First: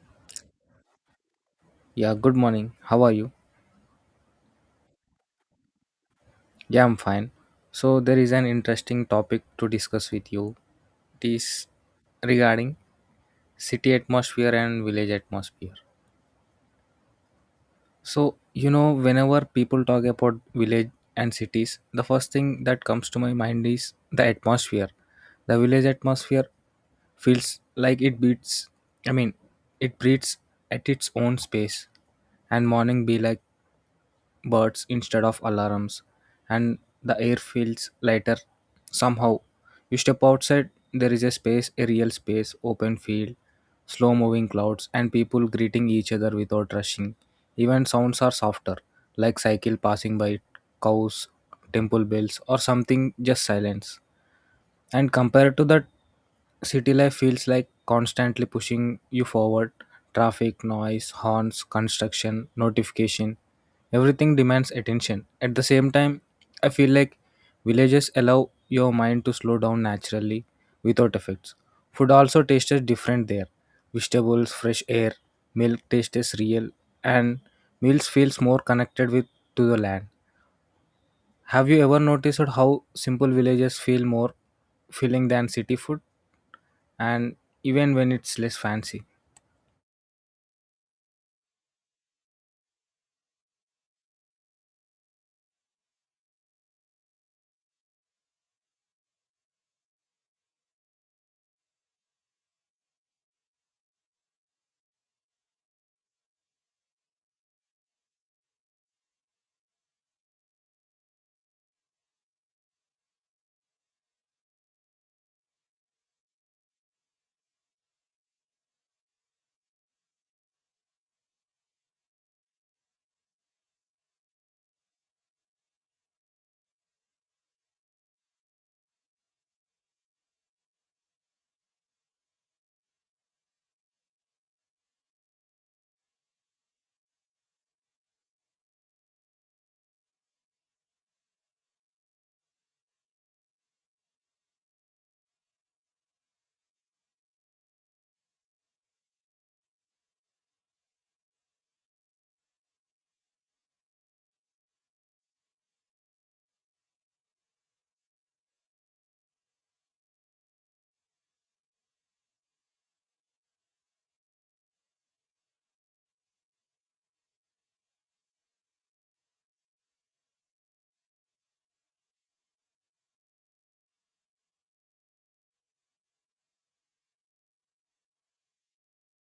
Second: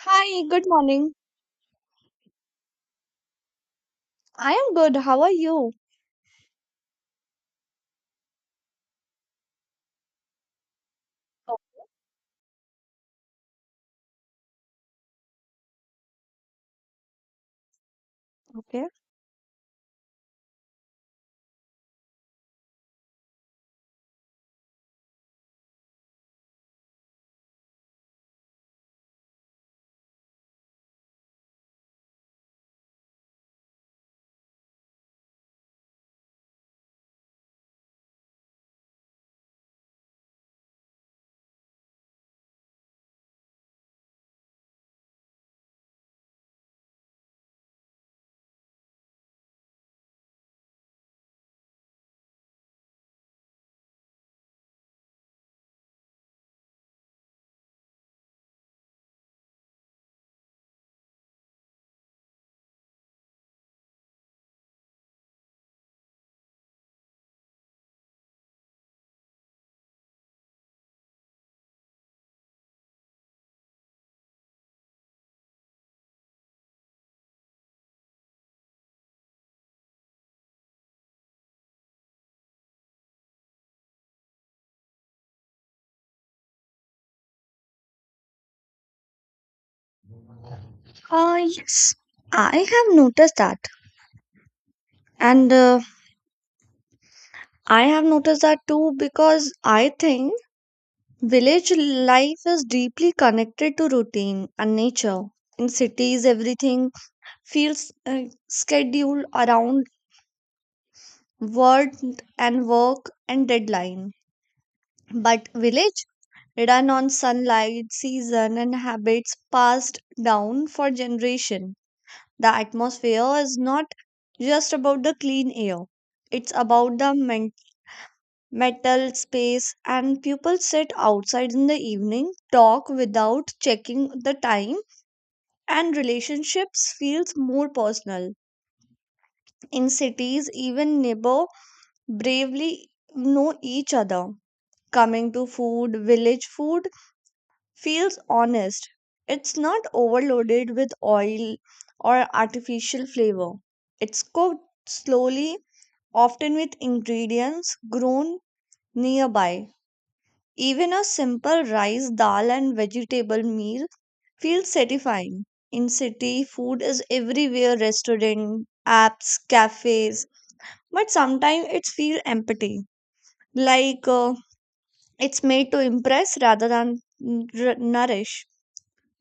Hi, good morning. Yeah, good morning. How are you? I am good. How are you? Yeah, I'm fine. There is an interesting topic to discuss with you. It is regarding city atmosphere and village atmosphere. Okay. Whenever people talk about village and cities, the first thing that comes to my mind is the atmosphere. The village atmosphere feels like it beats, I mean, it breathes at its own space, and morning be like birds instead of alarms, and the air feels lighter somehow. You step outside, there is a space, a real space, open field, slow moving clouds, and people greeting each other without rushing. Even sounds are softer, like cycle passing by, cows, temple bells, or something just silence. And compared to that, city life feels like constantly pushing you forward. Traffic, noise, horns, construction, notification, everything demands attention. At the same time, I feel like villages allow your mind to slow down naturally without effects. Food also tastes different there. Vegetables, fresh air, milk tastes real, and meals feels more connected with to the land. Have you ever noticed how simple villages feel more filling than city food and even when it's less fancy? Yes, I have noticed that. And I have noticed that too because I think village life is deeply connected to routine and nature. In cities, everything feels scheduled around work work and deadline. But village run on sunlight, season, and habits passed down for generation. The atmosphere is not just about the clean air, it's about the metal space, and people sit outside in the evening, talk without checking the time, and relationships feels more personal. In cities, even neighbor bravely know each other. Coming to food, village food feels honest. It's not overloaded with oil or artificial flavor. It's cooked slowly often with ingredients grown nearby. Even a simple rice, dal, and vegetable meal feels satisfying. In city, food is everywhere restaurant, apps, cafes, but sometimes it feels empty. Like it's made to impress rather than nourish.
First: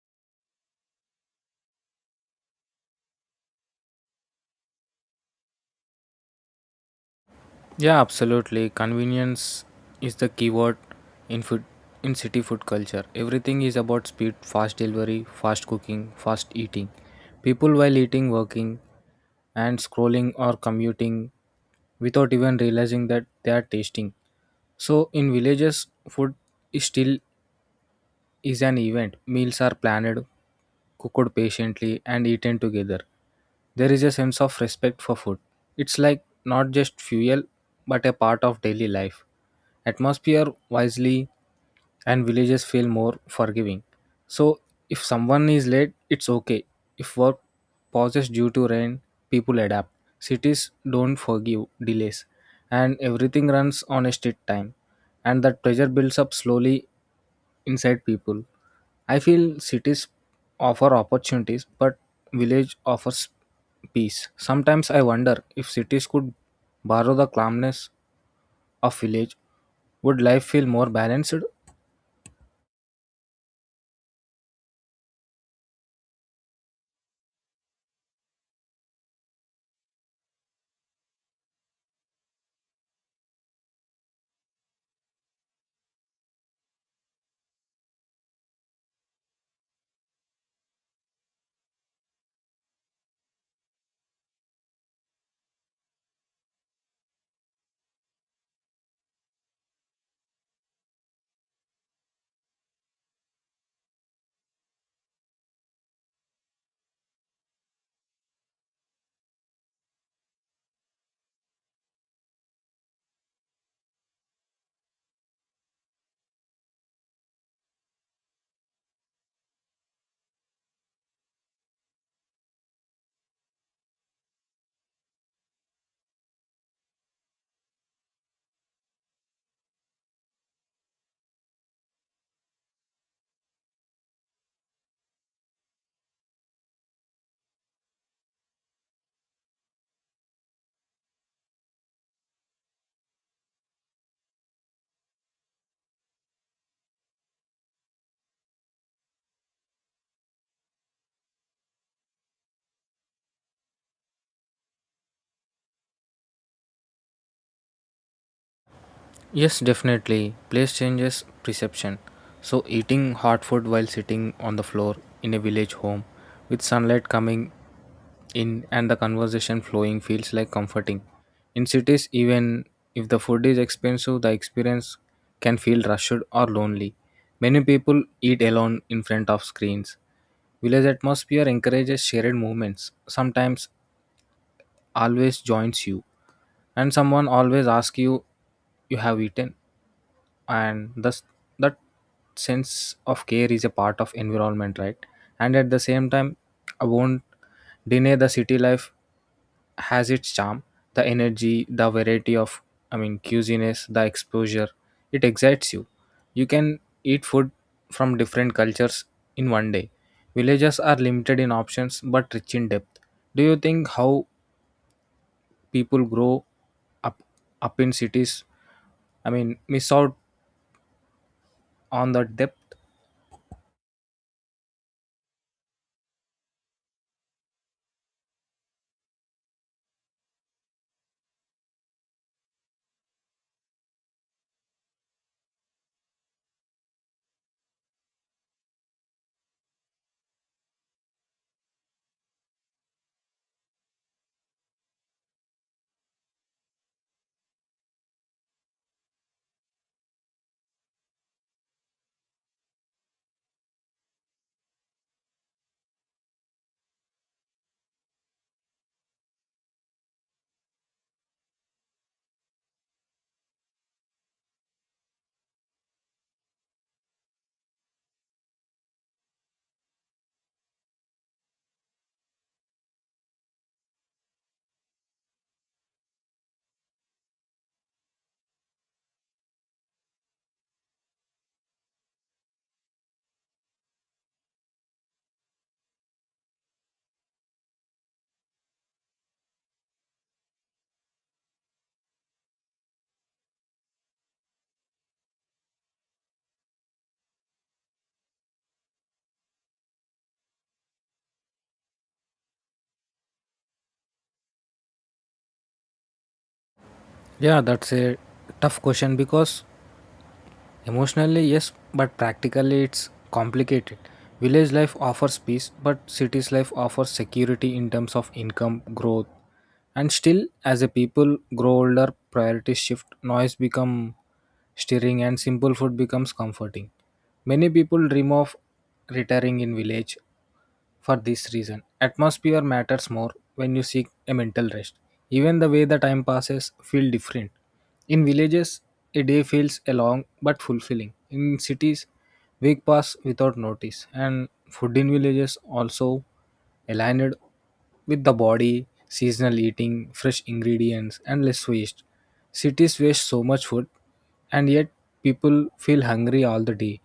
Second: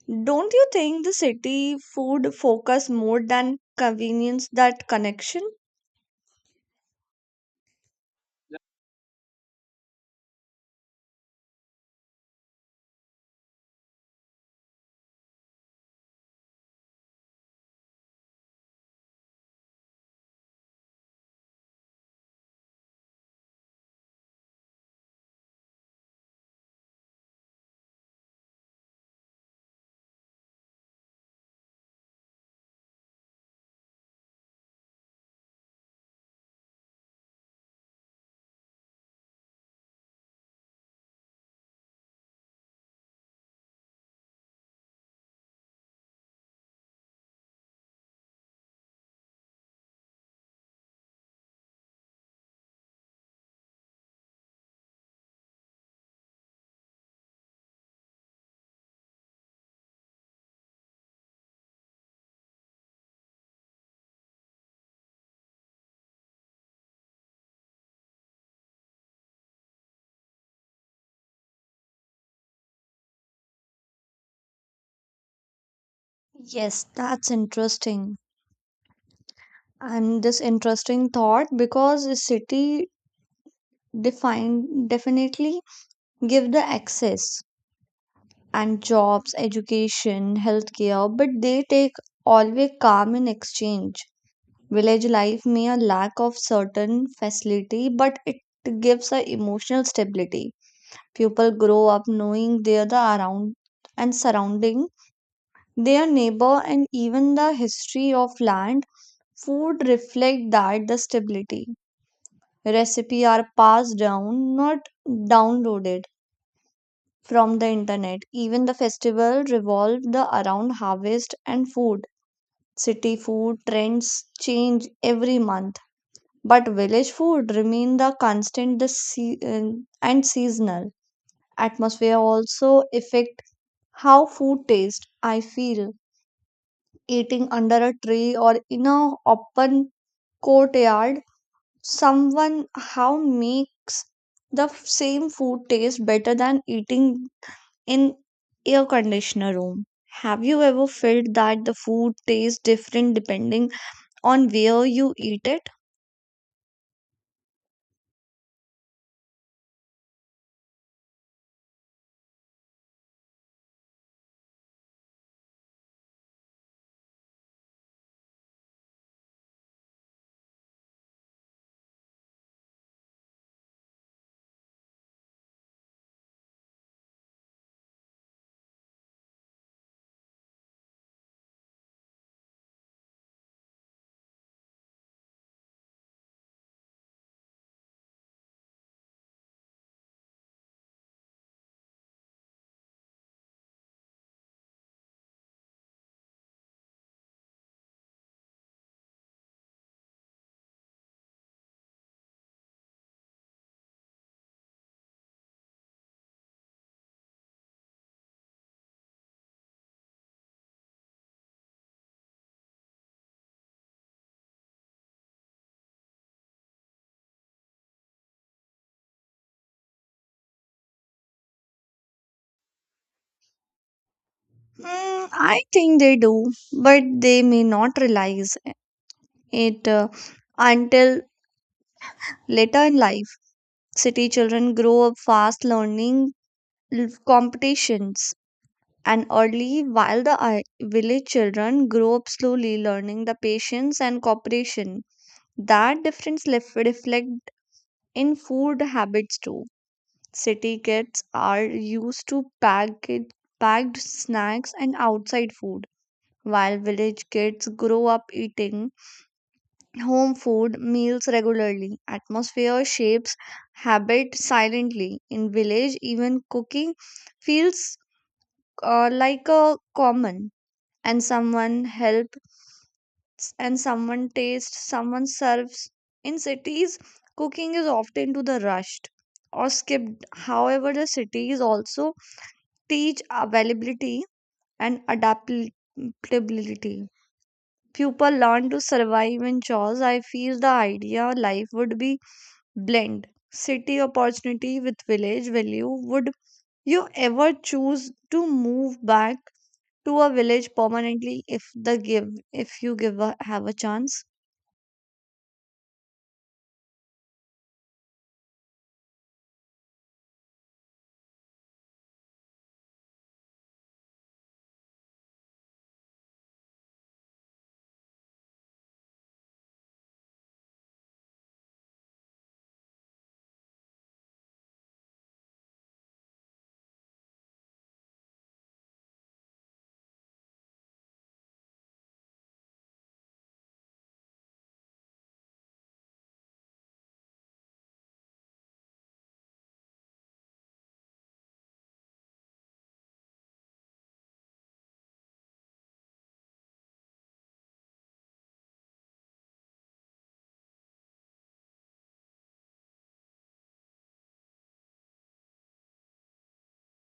Don't you think the city food focus more than convenience that connection? Yeah, absolutely. Convenience is the keyword in food in city food culture. Everything is about speed, fast delivery, fast cooking, fast eating. People while eating, working and scrolling or commuting without even realizing that they are tasting. So in villages food is still is an event. Meals are planned, cooked patiently, and eaten together. There is a sense of respect for food. It's like not just fuel, but a part of daily life. Atmosphere wisely, and villages feel more forgiving. So, if someone is late, it's okay. If work pauses due to rain, people adapt. Cities don't forgive delays, and everything runs on a strict time. And that pressure builds up slowly inside people. I feel cities offer opportunities, but village offers peace. Sometimes I wonder if cities could borrow the calmness of village, would life feel more balanced? Yes, that's interesting. And this interesting thought because a city define definitely give the access and jobs education healthcare, but they take always calm in exchange. Village life may a lack of certain facility, but it gives a emotional stability. People grow up knowing they are the around and surrounding their neighbor and even the history of land. Food reflect that the stability. Recipe are passed down, not downloaded from the internet. Even the festival revolve the around harvest and food. City food trends change every month, but village food remain the constant the and seasonal. Atmosphere also affect how food tastes. I feel eating under a tree or in a open courtyard someone how makes the same food taste better than eating in air conditioner room. Have you ever felt that the food tastes different depending on where you eat it? Yes, definitely. Place changes perception. So, eating hot food while sitting on the floor in a village home with sunlight coming in and the conversation flowing feels like comforting. In cities, even if the food is expensive, the experience can feel rushed or lonely. Many people eat alone in front of screens. Village atmosphere encourages shared movements, sometimes always joins you, and someone always asks you, you have eaten? And thus that sense of care is a part of environment, right? And at the same time, I won't deny the city life has its charm, the energy, the variety of, I mean, cuisines, the exposure. It excites you. You can eat food from different cultures in one day. Villages are limited in options but rich in depth. Do you think how people grow up up in cities, I mean, miss out on the depth? Mm, I think they do, but they may not realize it until later in life. City children grow up fast learning competitions and early, while the village children grow up slowly learning the patience and cooperation. That difference reflect in food habits too. City kids are used to packed snacks and outside food, while village kids grow up eating home food meals regularly. Atmosphere shapes habit silently in village. Even cooking feels like a common, and someone helps and someone tastes someone serves. In cities cooking is often to the rushed or skipped. However, the cities also teach availability and adaptability. People learn to survive in chores. I feel the idea life would be blend city opportunity with village value. Would you ever choose to move back to a village permanently if you give a, have a chance? Yeah, that's a tough question because emotionally, yes, but practically, it's complicated. Village life offers peace, but city's life offers security in terms of income growth. And still, as a people grow older, priorities shift, noise become stirring, and simple food becomes comforting. Many people dream of retiring in village, for this reason, atmosphere matters more when you seek a mental rest. Even the way the time passes feel different. In villages, a day feels a long but fulfilling. In cities, week pass without notice. And food in villages also aligned with the body, seasonal eating, fresh ingredients, and less waste. Cities waste so much food, and yet people feel hungry all the day.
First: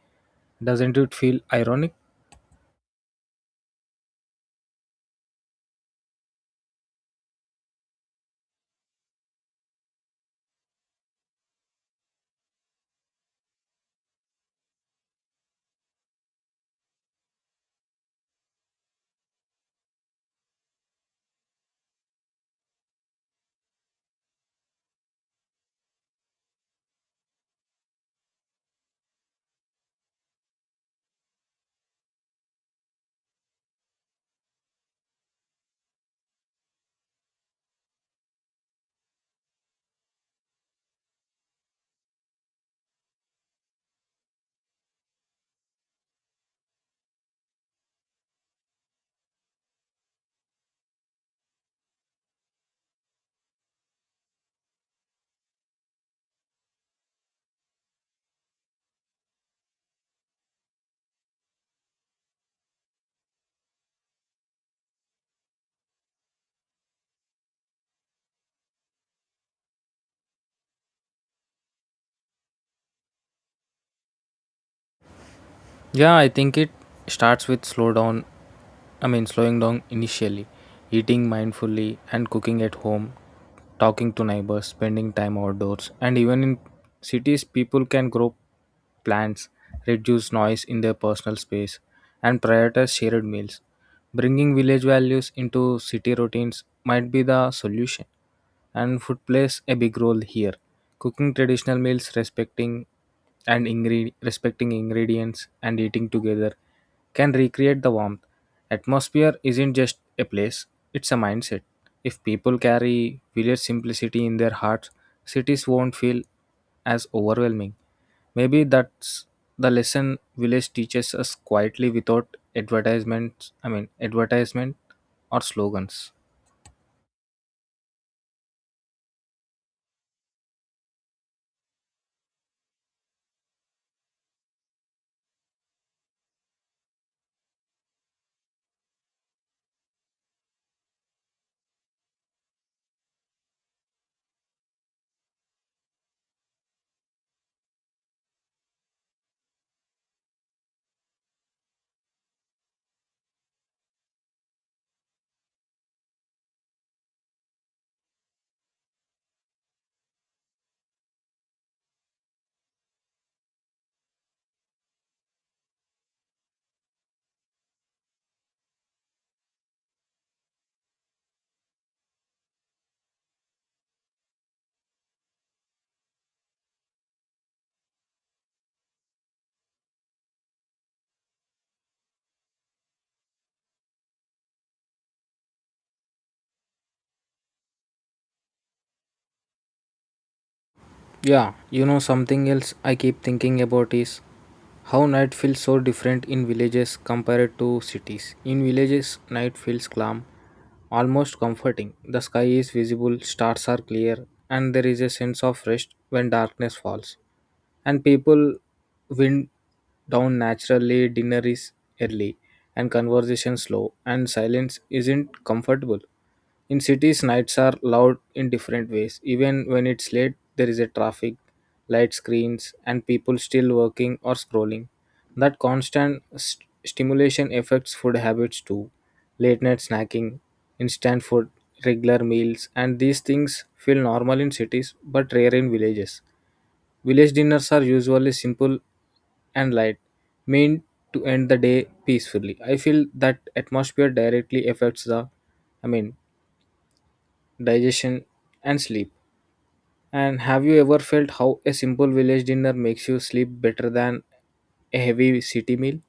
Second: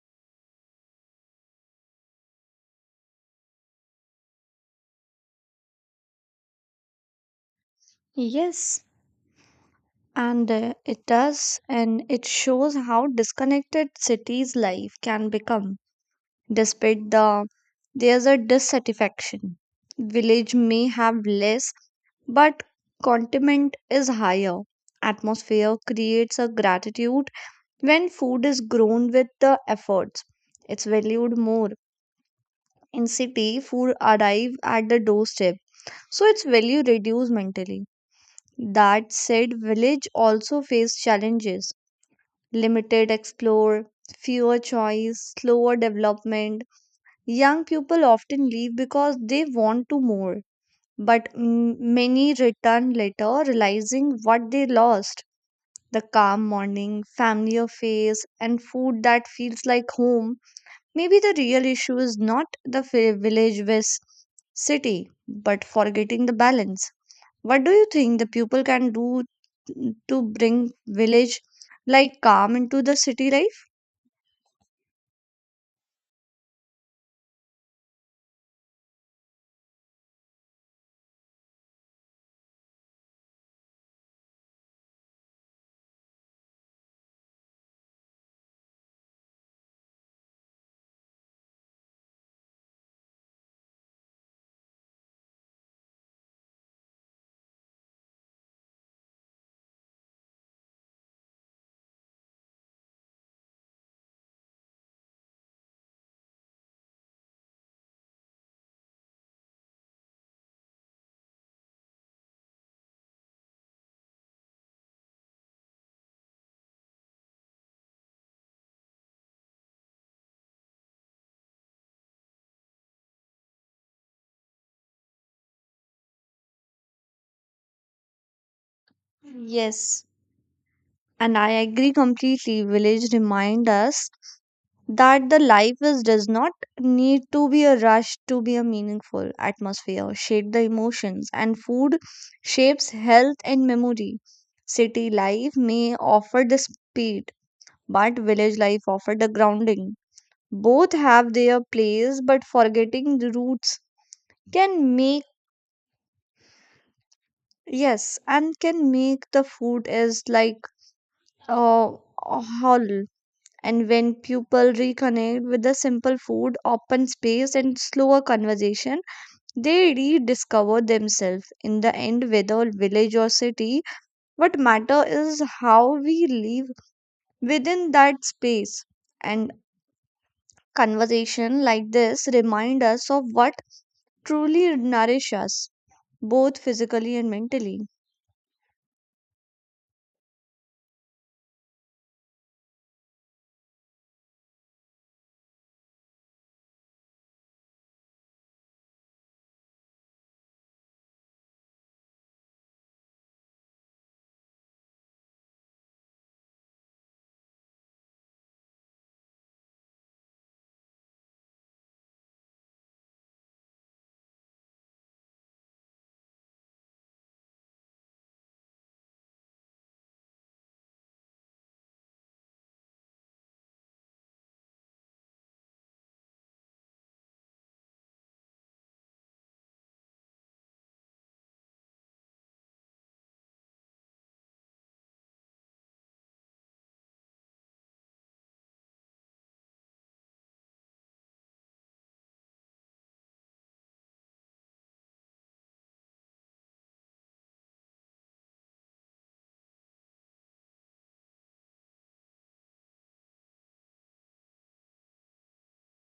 Doesn't it feel ironic? Yes, and it does, and it shows how disconnected cities' life can become. Despite the there's a dissatisfaction. Village may have less, but contentment is higher. Atmosphere creates a gratitude when food is grown with the efforts. It's valued more. In city, food arrive at the doorstep. So its value reduced mentally. That said, village also face challenges. Limited explore, fewer choice, slower development. Young people often leave because they want to more, but many return later realizing what they lost. The calm morning, familiar face, and food that feels like home. Maybe the real issue is not the village versus city, but forgetting the balance. What do you think the people can do to bring village like calm into the city life? Yeah, I think it starts with slow down. Slowing down initially, eating mindfully and cooking at home, talking to neighbors, spending time outdoors, and even in cities, people can grow plants, reduce noise in their personal space, and prioritize shared meals. Bringing village values into city routines might be the solution, and food plays a big role here. Cooking traditional meals, respecting ingredients and eating together can recreate the warmth. Atmosphere isn't just a place, it's a mindset. If people carry village simplicity in their hearts, cities won't feel as overwhelming. Maybe that's the lesson village teaches us quietly without advertisement or slogans. Yes, and I agree completely. Village remind us that the life is does not need to be a rush to be a meaningful atmosphere, shape the emotions, and food shapes health and memory. City life may offer the speed, but village life offer the grounding. Both have their place, but forgetting the roots can make yes, and can make the food is like uh, a whole. And when people reconnect with the simple food, open space, and slower conversation, they rediscover themselves. In the end, whether village or city, what matter is how we live within that space. And conversation like this remind us of what truly nourish us, both physically and mentally. Something else I keep thinking about is how night feels so different in villages compared to cities. In villages, night feels calm, almost comforting. The sky is visible, stars are clear, and there is a sense of rest when darkness falls. And people wind down naturally, dinner is early, and conversation slow, and silence isn't comfortable. In cities, nights are loud in different ways. Even when it's late, there is a traffic, light screens, and people still working or scrolling. That stimulation affects food habits too. Late night snacking, instant food, regular meals, and these things feel normal in cities but rare in villages. Village dinners are usually simple and light, meant to end the day peacefully. I feel that atmosphere directly affects I mean, digestion, and sleep. And have you ever felt how a simple village dinner makes you sleep better than a heavy city meal?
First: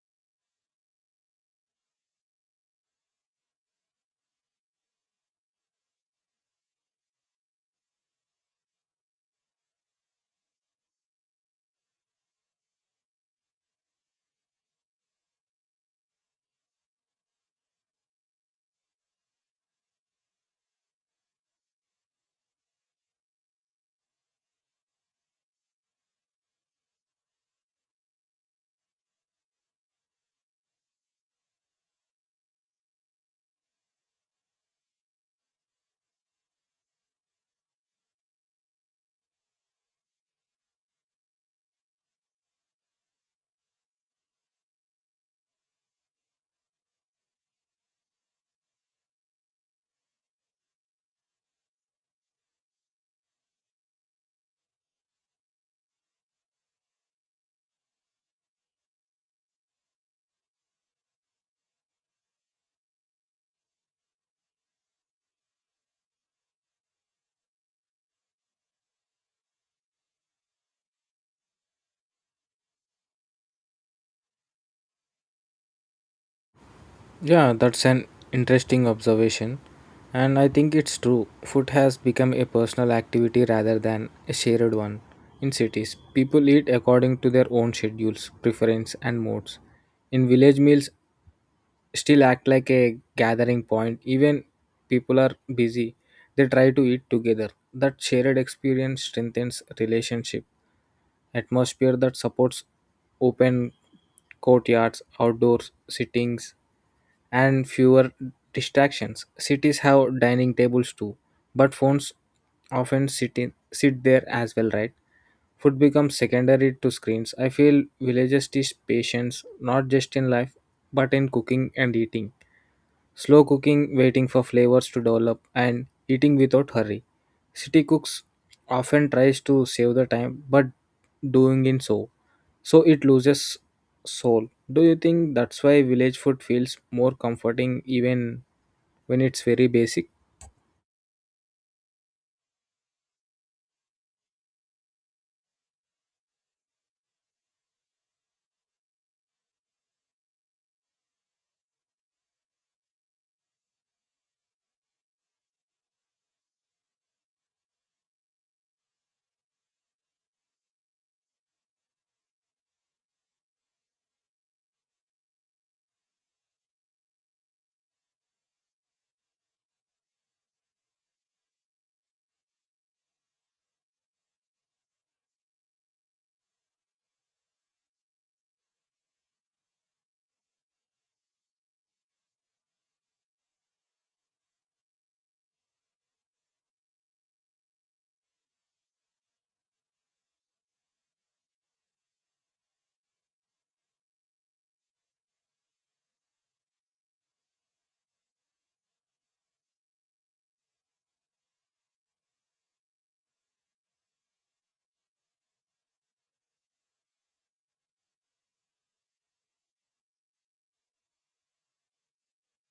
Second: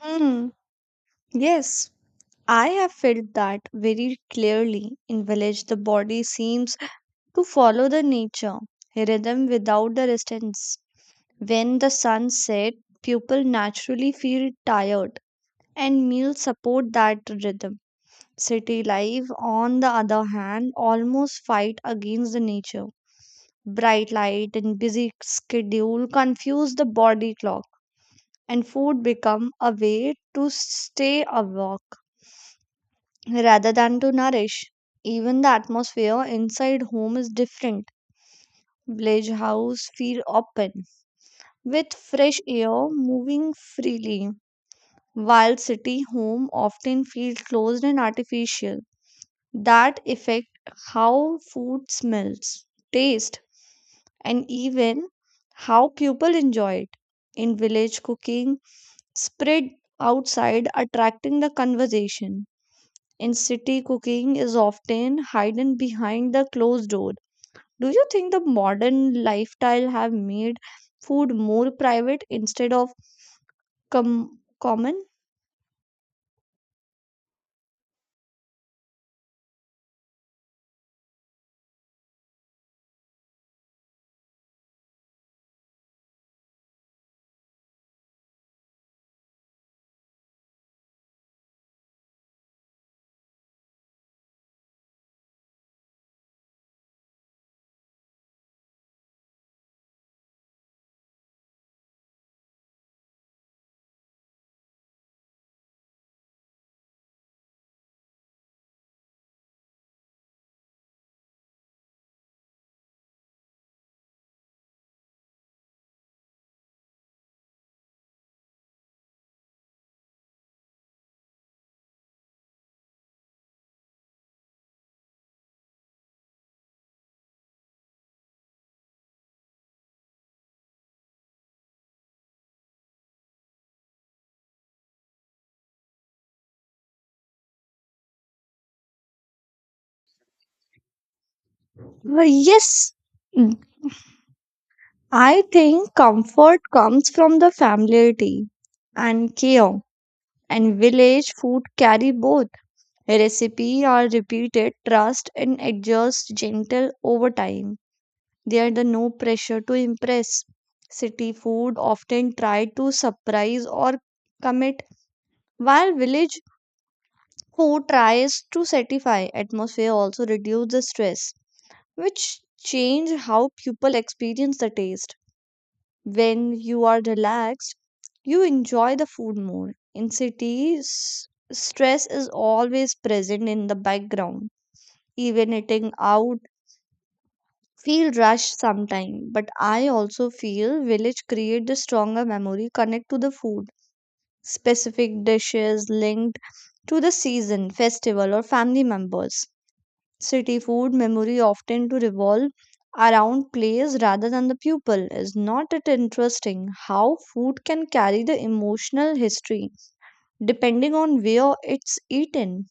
Hmm. Yes. I have felt that very clearly. In village, the body seems to follow the nature rhythm without the resistance. When the sun sets, people naturally feel tired, and meals support that rhythm. City life, on the other hand, almost fight against the nature. Bright light and busy schedule confuse the body clock, and food become a way to stay awake rather than to nourish. Even the atmosphere inside home is different. Village house feel open with fresh air moving freely, while city home often feel closed and artificial. That affect how food smells, taste, and even how people enjoy it. In village cooking, spread outside, attracting the conversation in city, cooking is often hidden behind the closed door. Do you think the modern lifestyle have made food more private instead of common? Yeah, that's an interesting observation. And I think it's true. Food has become a personal activity rather than a shared one. In cities, people eat according to their own schedules, preference, and moods. In village meals, still act like a gathering point even people are busy, they try to eat together. That shared experience strengthens relationship atmosphere that supports open courtyards, outdoor sittings, and fewer distractions. Cities have dining tables too, but phones often sit there as well, right? Food becomes secondary to screens. I feel villages teach patience not just in life but in cooking and eating. Slow cooking, waiting for flavors to develop, and eating without hurry. City cooks often tries to save the time, but doing in so so it loses soul. Do you think that's why village food feels more comforting even when it's very basic? Well, yes, mm, I think comfort comes from the familiarity and care, and village food carry both. Recipe are repeated, trust, and adjust gentle over time. They are the no pressure to impress. City food often try to surprise or commit, while village food tries to satisfy. Atmosphere also reduce the stress, which change how people experience the taste. When you are relaxed, you enjoy the food more. In cities, stress is always present in the background. Even eating out feel rushed sometime, but I also feel village create the stronger memory connect to the food. Specific dishes linked to the season, festival, or family members. City food memory often to revolve around place rather than the pupil. Is not it interesting how food can carry the emotional history depending on where it's eaten?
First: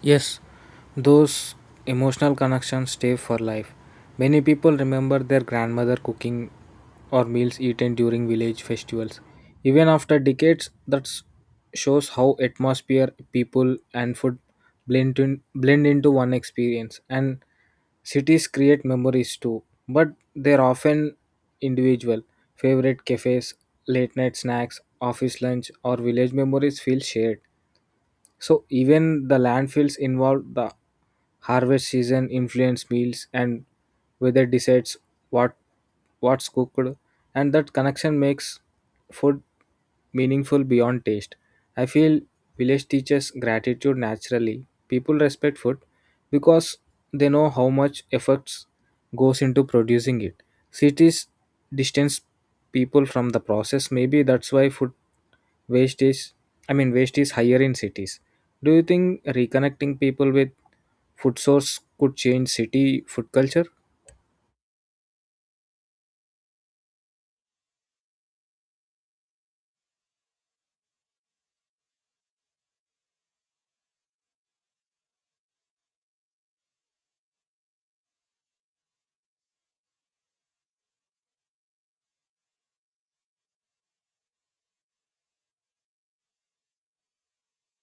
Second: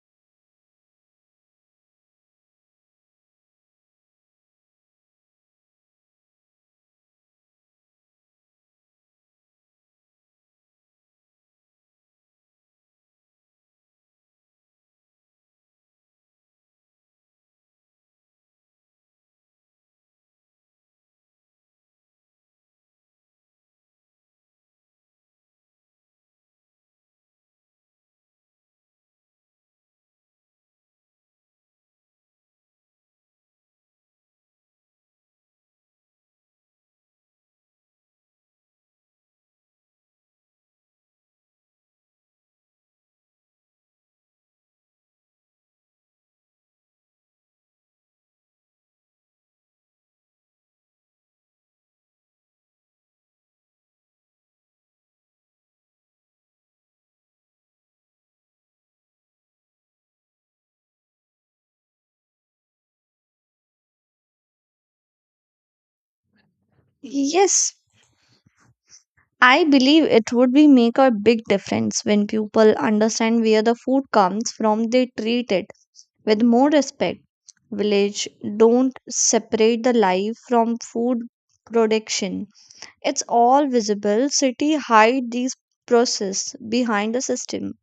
Yes, those emotional connections stay for life. Many people remember their grandmother cooking or meals eaten during village festivals. Even after decades, shows how atmosphere, people, and food blend into one experience. And cities create memories too, but they're often individual. Favorite cafes, late night snacks, office lunch, or village memories feel shared. So even the landfills involve the harvest season, influence meals, and weather decides what what's cooked, and that connection makes food meaningful beyond taste. I feel village teaches gratitude naturally. People respect food because they know how much efforts goes into producing it. Cities distance people from the process. Maybe that's why food waste is i mean waste is higher in cities. Do you think reconnecting people with food source could change city food culture? Yes, I believe it would be make a big difference. When people understand where the food comes from, they treat it with more respect. Village don't separate the life from food production. It's all visible. City hide these process behind the system.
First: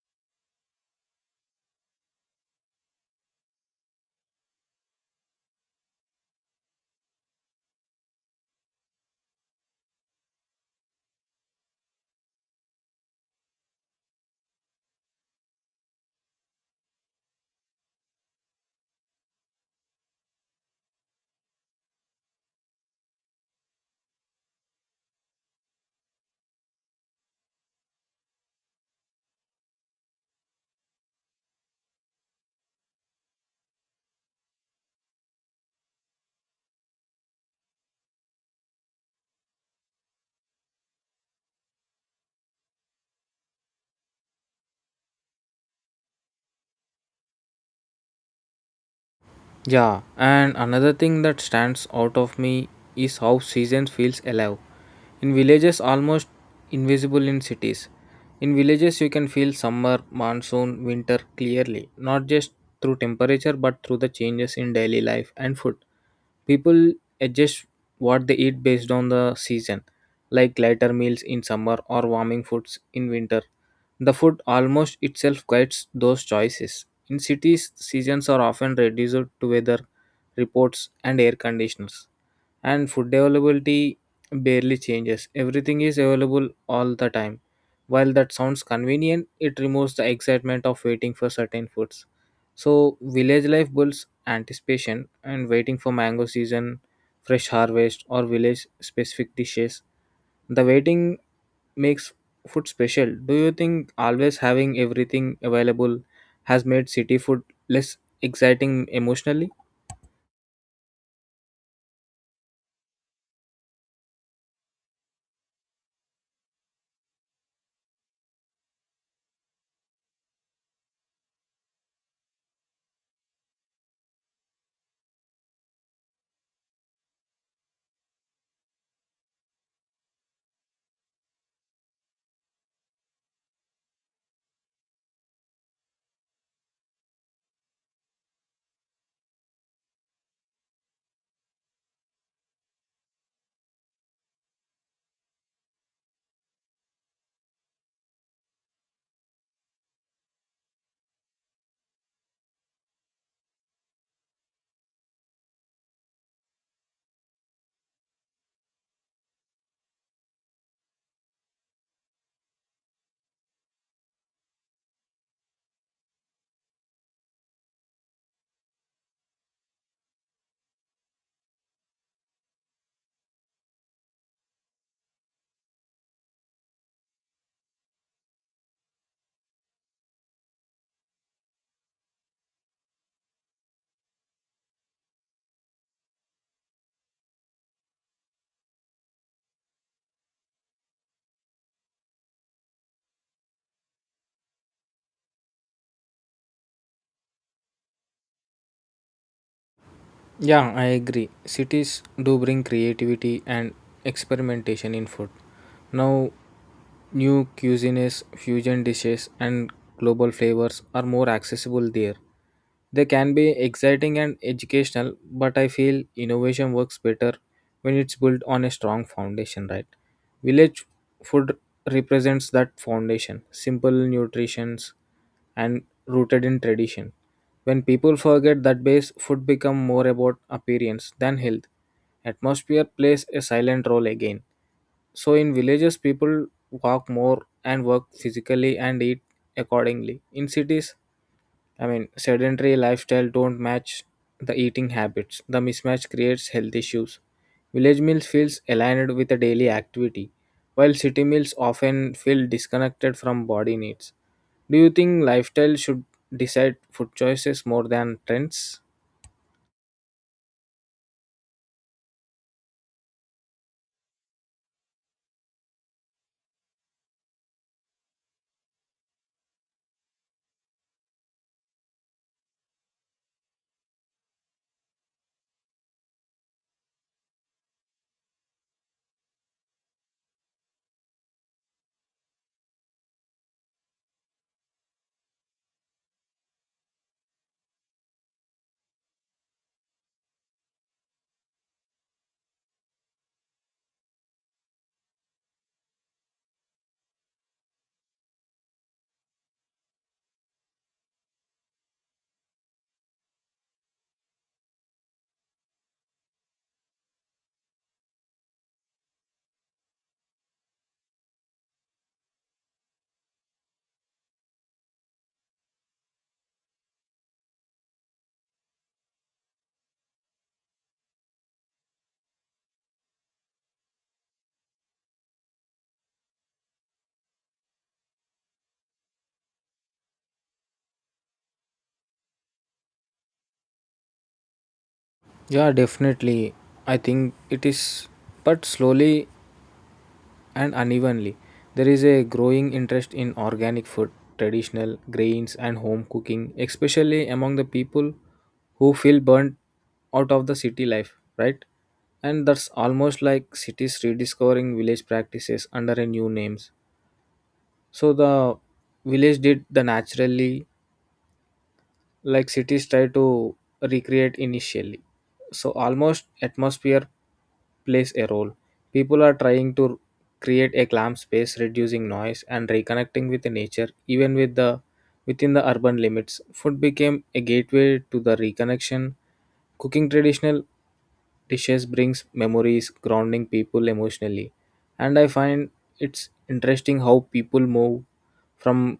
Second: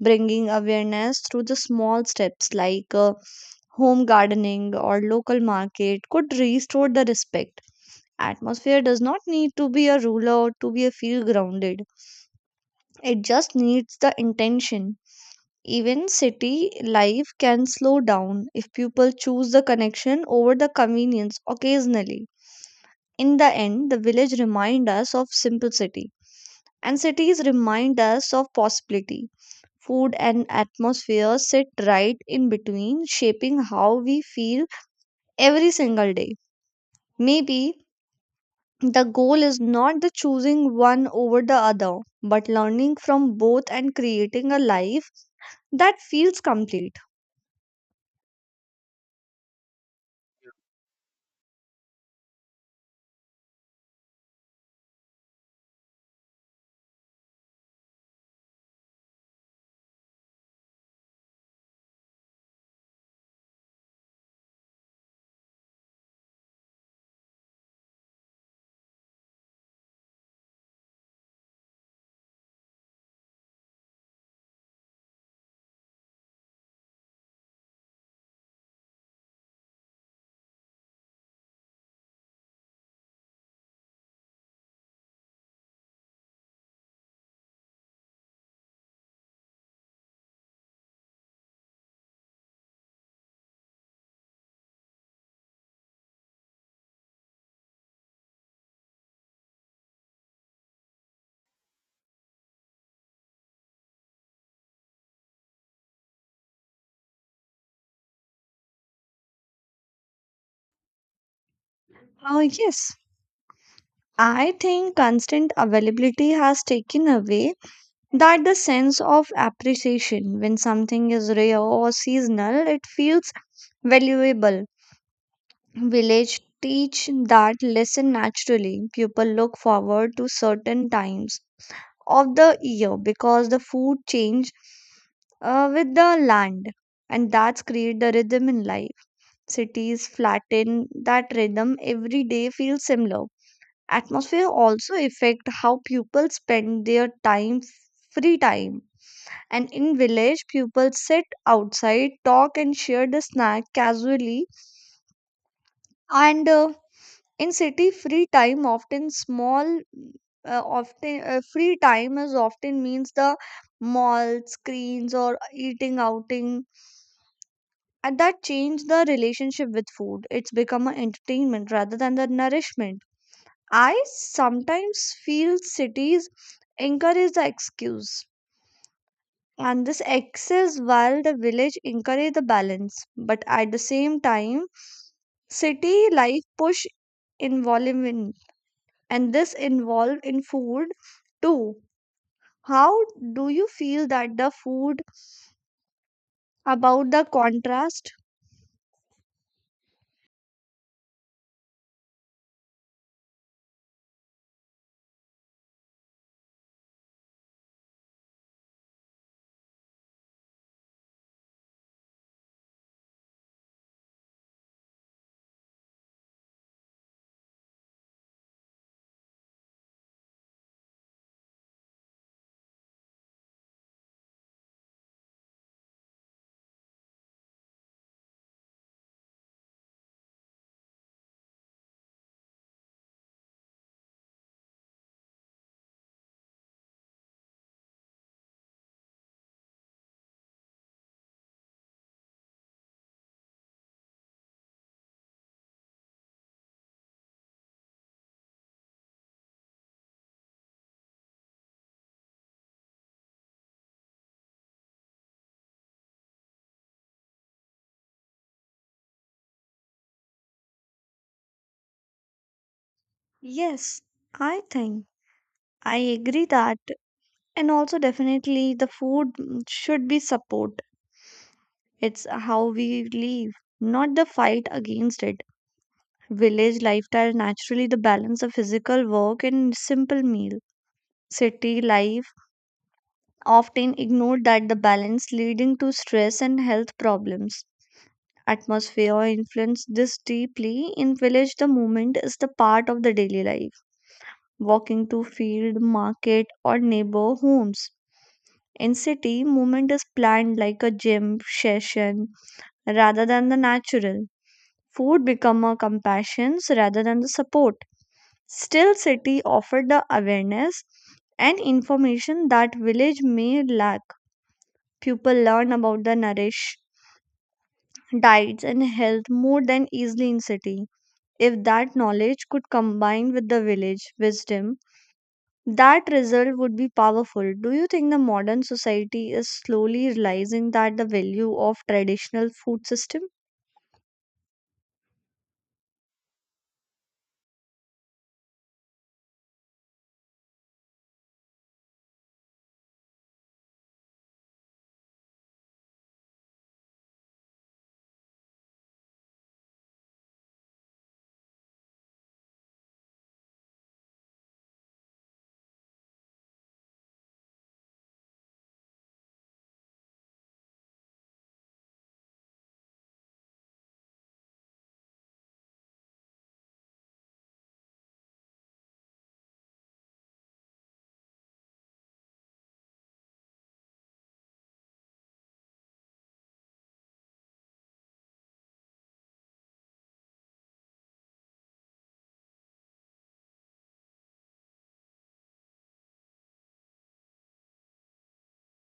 Bringing awareness through the small steps like home gardening or local market could restore the respect. Atmosphere does not need to be a ruler to be a feel grounded, it just needs the intention. Even city life can slow down if people choose the connection over the convenience occasionally. In the end, the village remind us of simplicity, and cities remind us of possibility. Food and atmosphere sit right in between, shaping how we feel every single day. Maybe the goal is not the choosing one over the other, but learning from both and creating a life that feels complete. Yeah, and another thing that stands out of me is how seasons feels alive in villages, almost invisible in cities. In villages you can feel summer, monsoon, winter clearly, not just through temperature but through the changes in daily life and food. People adjust what they eat based on the season, like lighter meals in summer or warming foods in winter. The food almost itself guides those choices. In cities, seasons are often reduced to weather reports and air conditioners, and food availability barely changes. Everything is available all the time. While that sounds convenient, it removes the excitement of waiting for certain foods. So village life builds anticipation and waiting for mango season, fresh harvest, or village specific dishes. The waiting makes food special. Do you think always having everything available has made city food less exciting emotionally? Yes, I think constant availability has taken away that the sense of appreciation. When something is rare or seasonal, it feels valuable. Village teach that lesson naturally. People look forward to certain times of the year because the food change with the land, and that's create the rhythm in life. Cities flatten that rhythm. Every day feels similar. Atmosphere also affect how people spend their time, free time. And in village people sit outside, talk and share the snack casually. And in city free time often small often free time is often means the mall screens or eating outing, and that changed the relationship with food. It's become an entertainment rather than the nourishment. I sometimes feel cities encourage the excuse and this excess, while the village encourage the balance. But at the same time, city life push involvement, and this involved in food too. How do you feel that the food about the contrast? Yeah, I agree. Cities do bring creativity and experimentation in food. Now, new cuisines, fusion dishes, and global flavors are more accessible there. They can be exciting and educational, but I feel innovation works better when it's built on a strong foundation, right? Village food represents that foundation simple nutritions, and rooted in tradition. When people forget that base, food become more about appearance than health. Atmosphere plays a silent role again. So in villages, people walk more and work physically and eat accordingly. In cities, sedentary lifestyle don't match the eating habits. The mismatch creates health issues. Village meals feels aligned with a daily activity, while city meals often feel disconnected from body needs. Do you think lifestyle should decide food choices more than trends? Yes, I think I agree that, and also definitely the food mm, should be support. It's how we live, not the fight against it. Village lifestyle naturally the balance of physical work and simple meal. City life often ignored that the balance leading to stress and health problems. Atmosphere influence this deeply. In village the movement is the part of the daily life, walking to field market or neighbor homes. In city movement is planned like a gym session rather than the natural. Food become a compassions rather than the support. Still city offered the awareness and information that village may lack. People learn about the nourish diets and health more than easily in city. If that knowledge could combine with the village wisdom, that result would be powerful. Do you think the modern society is slowly realizing that the value of traditional food system? Yeah, definitely. I think it is, but slowly and unevenly. There is a growing interest in organic food, traditional grains, and home cooking, especially among the people who feel burnt out of the city life, right? And that's almost like cities rediscovering village practices under a new names. So the village did the naturally like cities try to recreate initially. So almost atmosphere plays a role. People are trying to create a calm space, reducing noise and reconnecting with the nature, even within the urban limits. Food became a gateway to the reconnection. Cooking traditional dishes brings memories, grounding people emotionally. And I find it's interesting how people move from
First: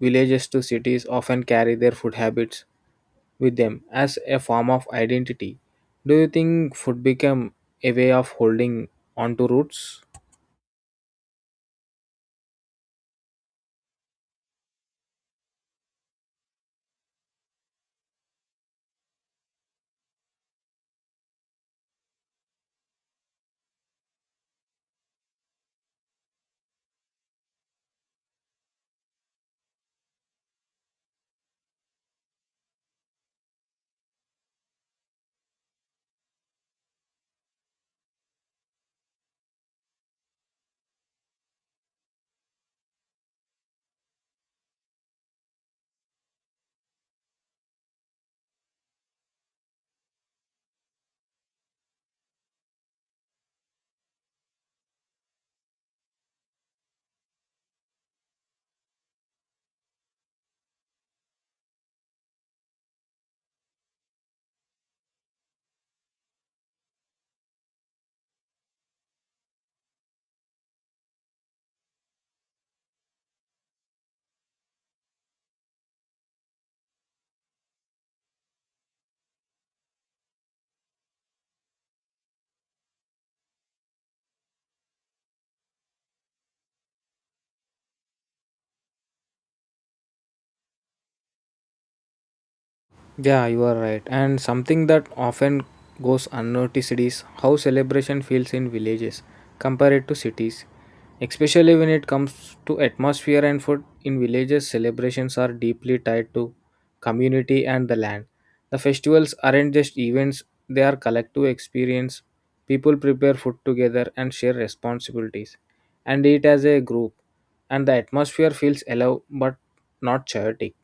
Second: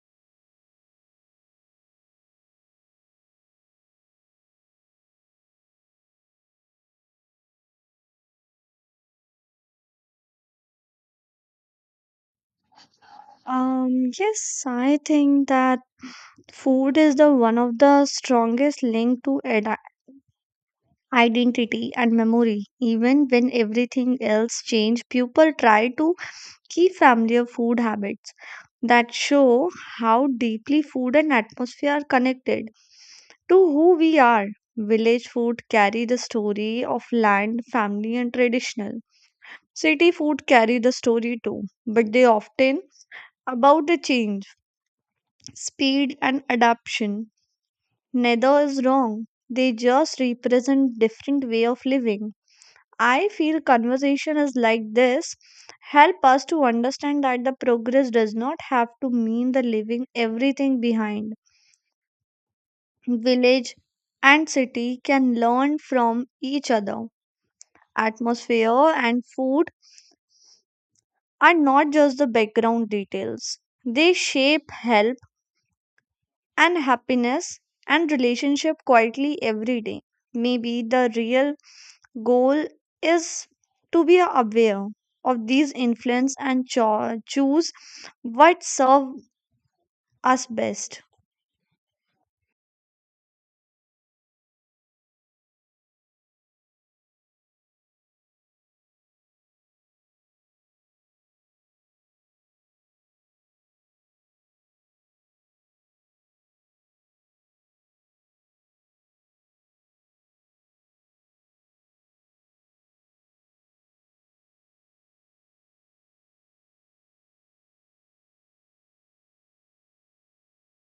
villages to cities often carry their food habits with them as a form of identity. Do you think food became a way of holding onto roots? Yes, I think that food is the one of the strongest link to identity and memory. Even when everything else change, people try to keep familiar food habits that show how deeply food and atmosphere are connected to who we are. Village food carry the story of land, family, and traditional. City food carry the story too, but they often about the change, speed, and adaptation. Neither is wrong. They just represent different way of living. I feel conversation is like this help us to understand that the progress does not have to mean the leaving everything behind. Village and city can learn from each other. Atmosphere and food are not just the background details. They shape health and happiness and relationship quietly every day. Maybe the real goal is to be aware of these influence and choose what serve us best. Yeah, you are right. And something that often goes unnoticed is how celebration feels in villages compared to cities. Especially when it comes to atmosphere and food, in villages, celebrations are deeply tied to community and the land. The festivals aren't just events, they are collective experience. People prepare food together and share responsibilities and eat as a group. And the atmosphere feels alive but not chaotic.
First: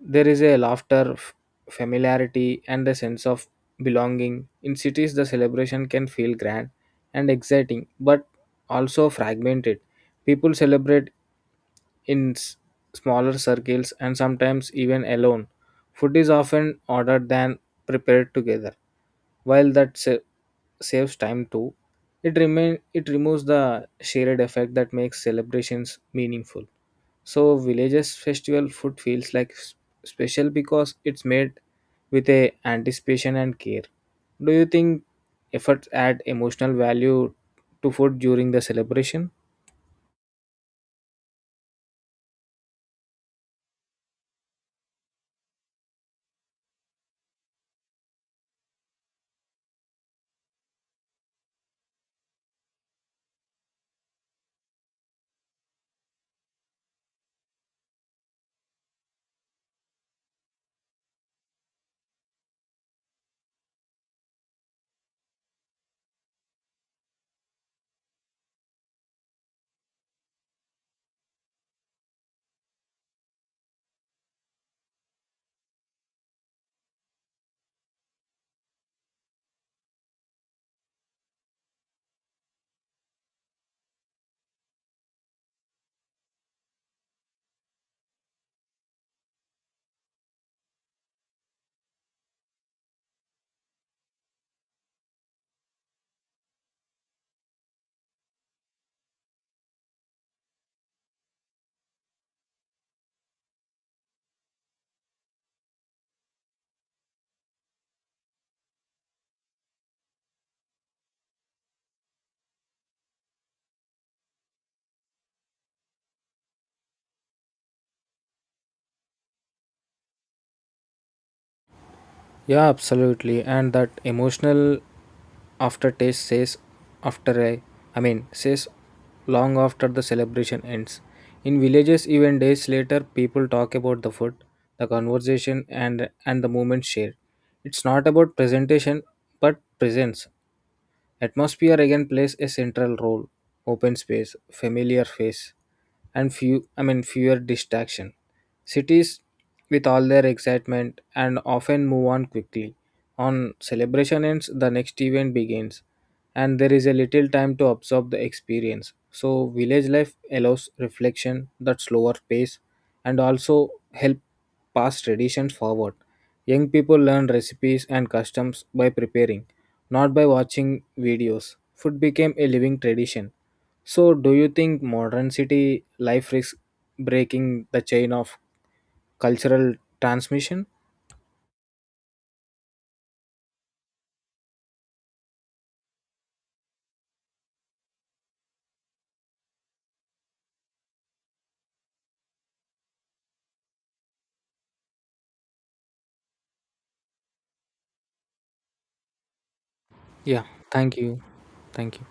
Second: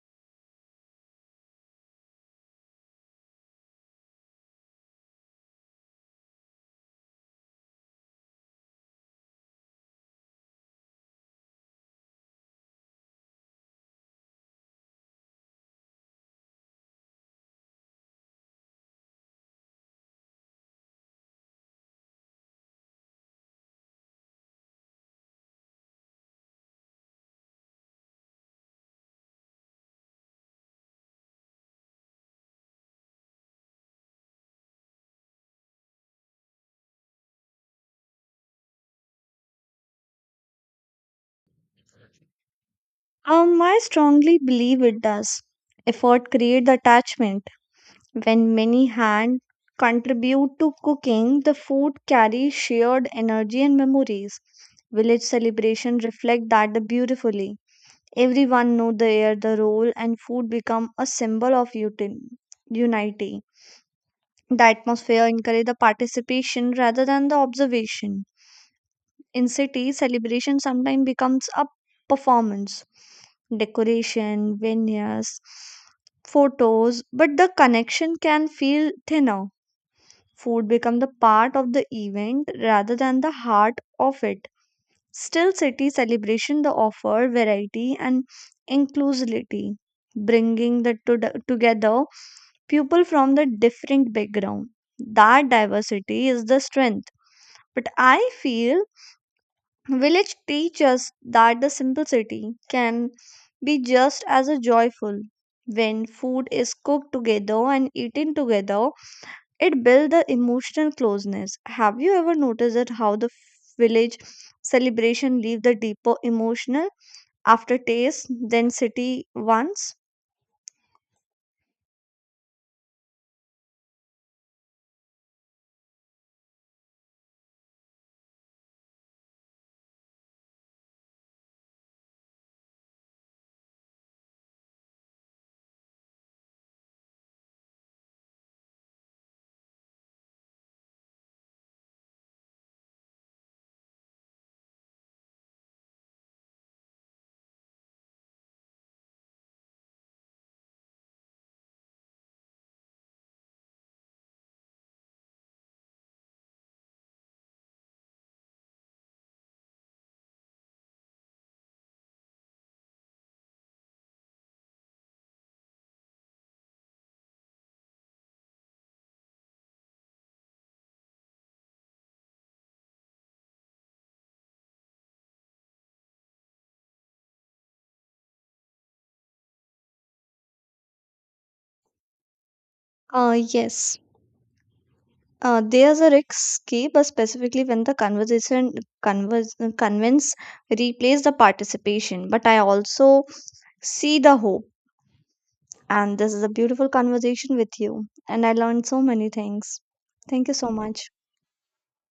There is a laughter, familiarity, and a sense of belonging. In cities, the celebration can feel grand and exciting, but also fragmented. People celebrate in s- smaller circles and sometimes even alone. Food is often ordered than prepared together. While saves time too, it removes the shared effect that makes celebrations meaningful. So villages festival food feels special because it's made with a anticipation and care. Do you think efforts add emotional value to food during the celebration? I strongly believe it does. Effort create the attachment. When many hands contribute to cooking, the food carries shared energy and memories. Village celebrations reflect that beautifully. Everyone know their the role, and food become a symbol of unity. The atmosphere encourage the participation rather than the observation. In cities, celebration sometimes becomes a performance, decoration, veneers, photos, but the connection can feel thinner. Food become the part of the event rather than the heart of it. Still, city celebration the offer variety and inclusivity, bringing the together people from the different background. That diversity is the strength. But I feel village teaches that the simplicity can be just as a joyful. When food is cooked together and eaten together, it builds the emotional closeness. Have you ever noticed that how the village celebration leave the deeper emotional aftertaste than city ones? Yeah, absolutely. And that emotional aftertaste says after a I mean says long after the celebration ends. In villages even days later people talk about the food, the conversation and the moment shared. It's not about presentation but presence. Atmosphere again plays a central role. Open space, familiar face, and fewer distraction. Cities with all their excitement and often move on quickly. On celebration ends, the next event begins, and there is a little time to absorb the experience. So village life allows reflection that slower pace and also help pass traditions forward. Young people learn recipes and customs by preparing, not by watching videos. Food became a living tradition. So, do you think modern city life risks breaking the chain of cultural transmission? Yes. There's a risky, but specifically when the conversation converse, convince replace the participation. But I also see the hope, and this is a beautiful conversation with you. And I learned so many things. Yeah, Thank you so thank much. you. Thank you.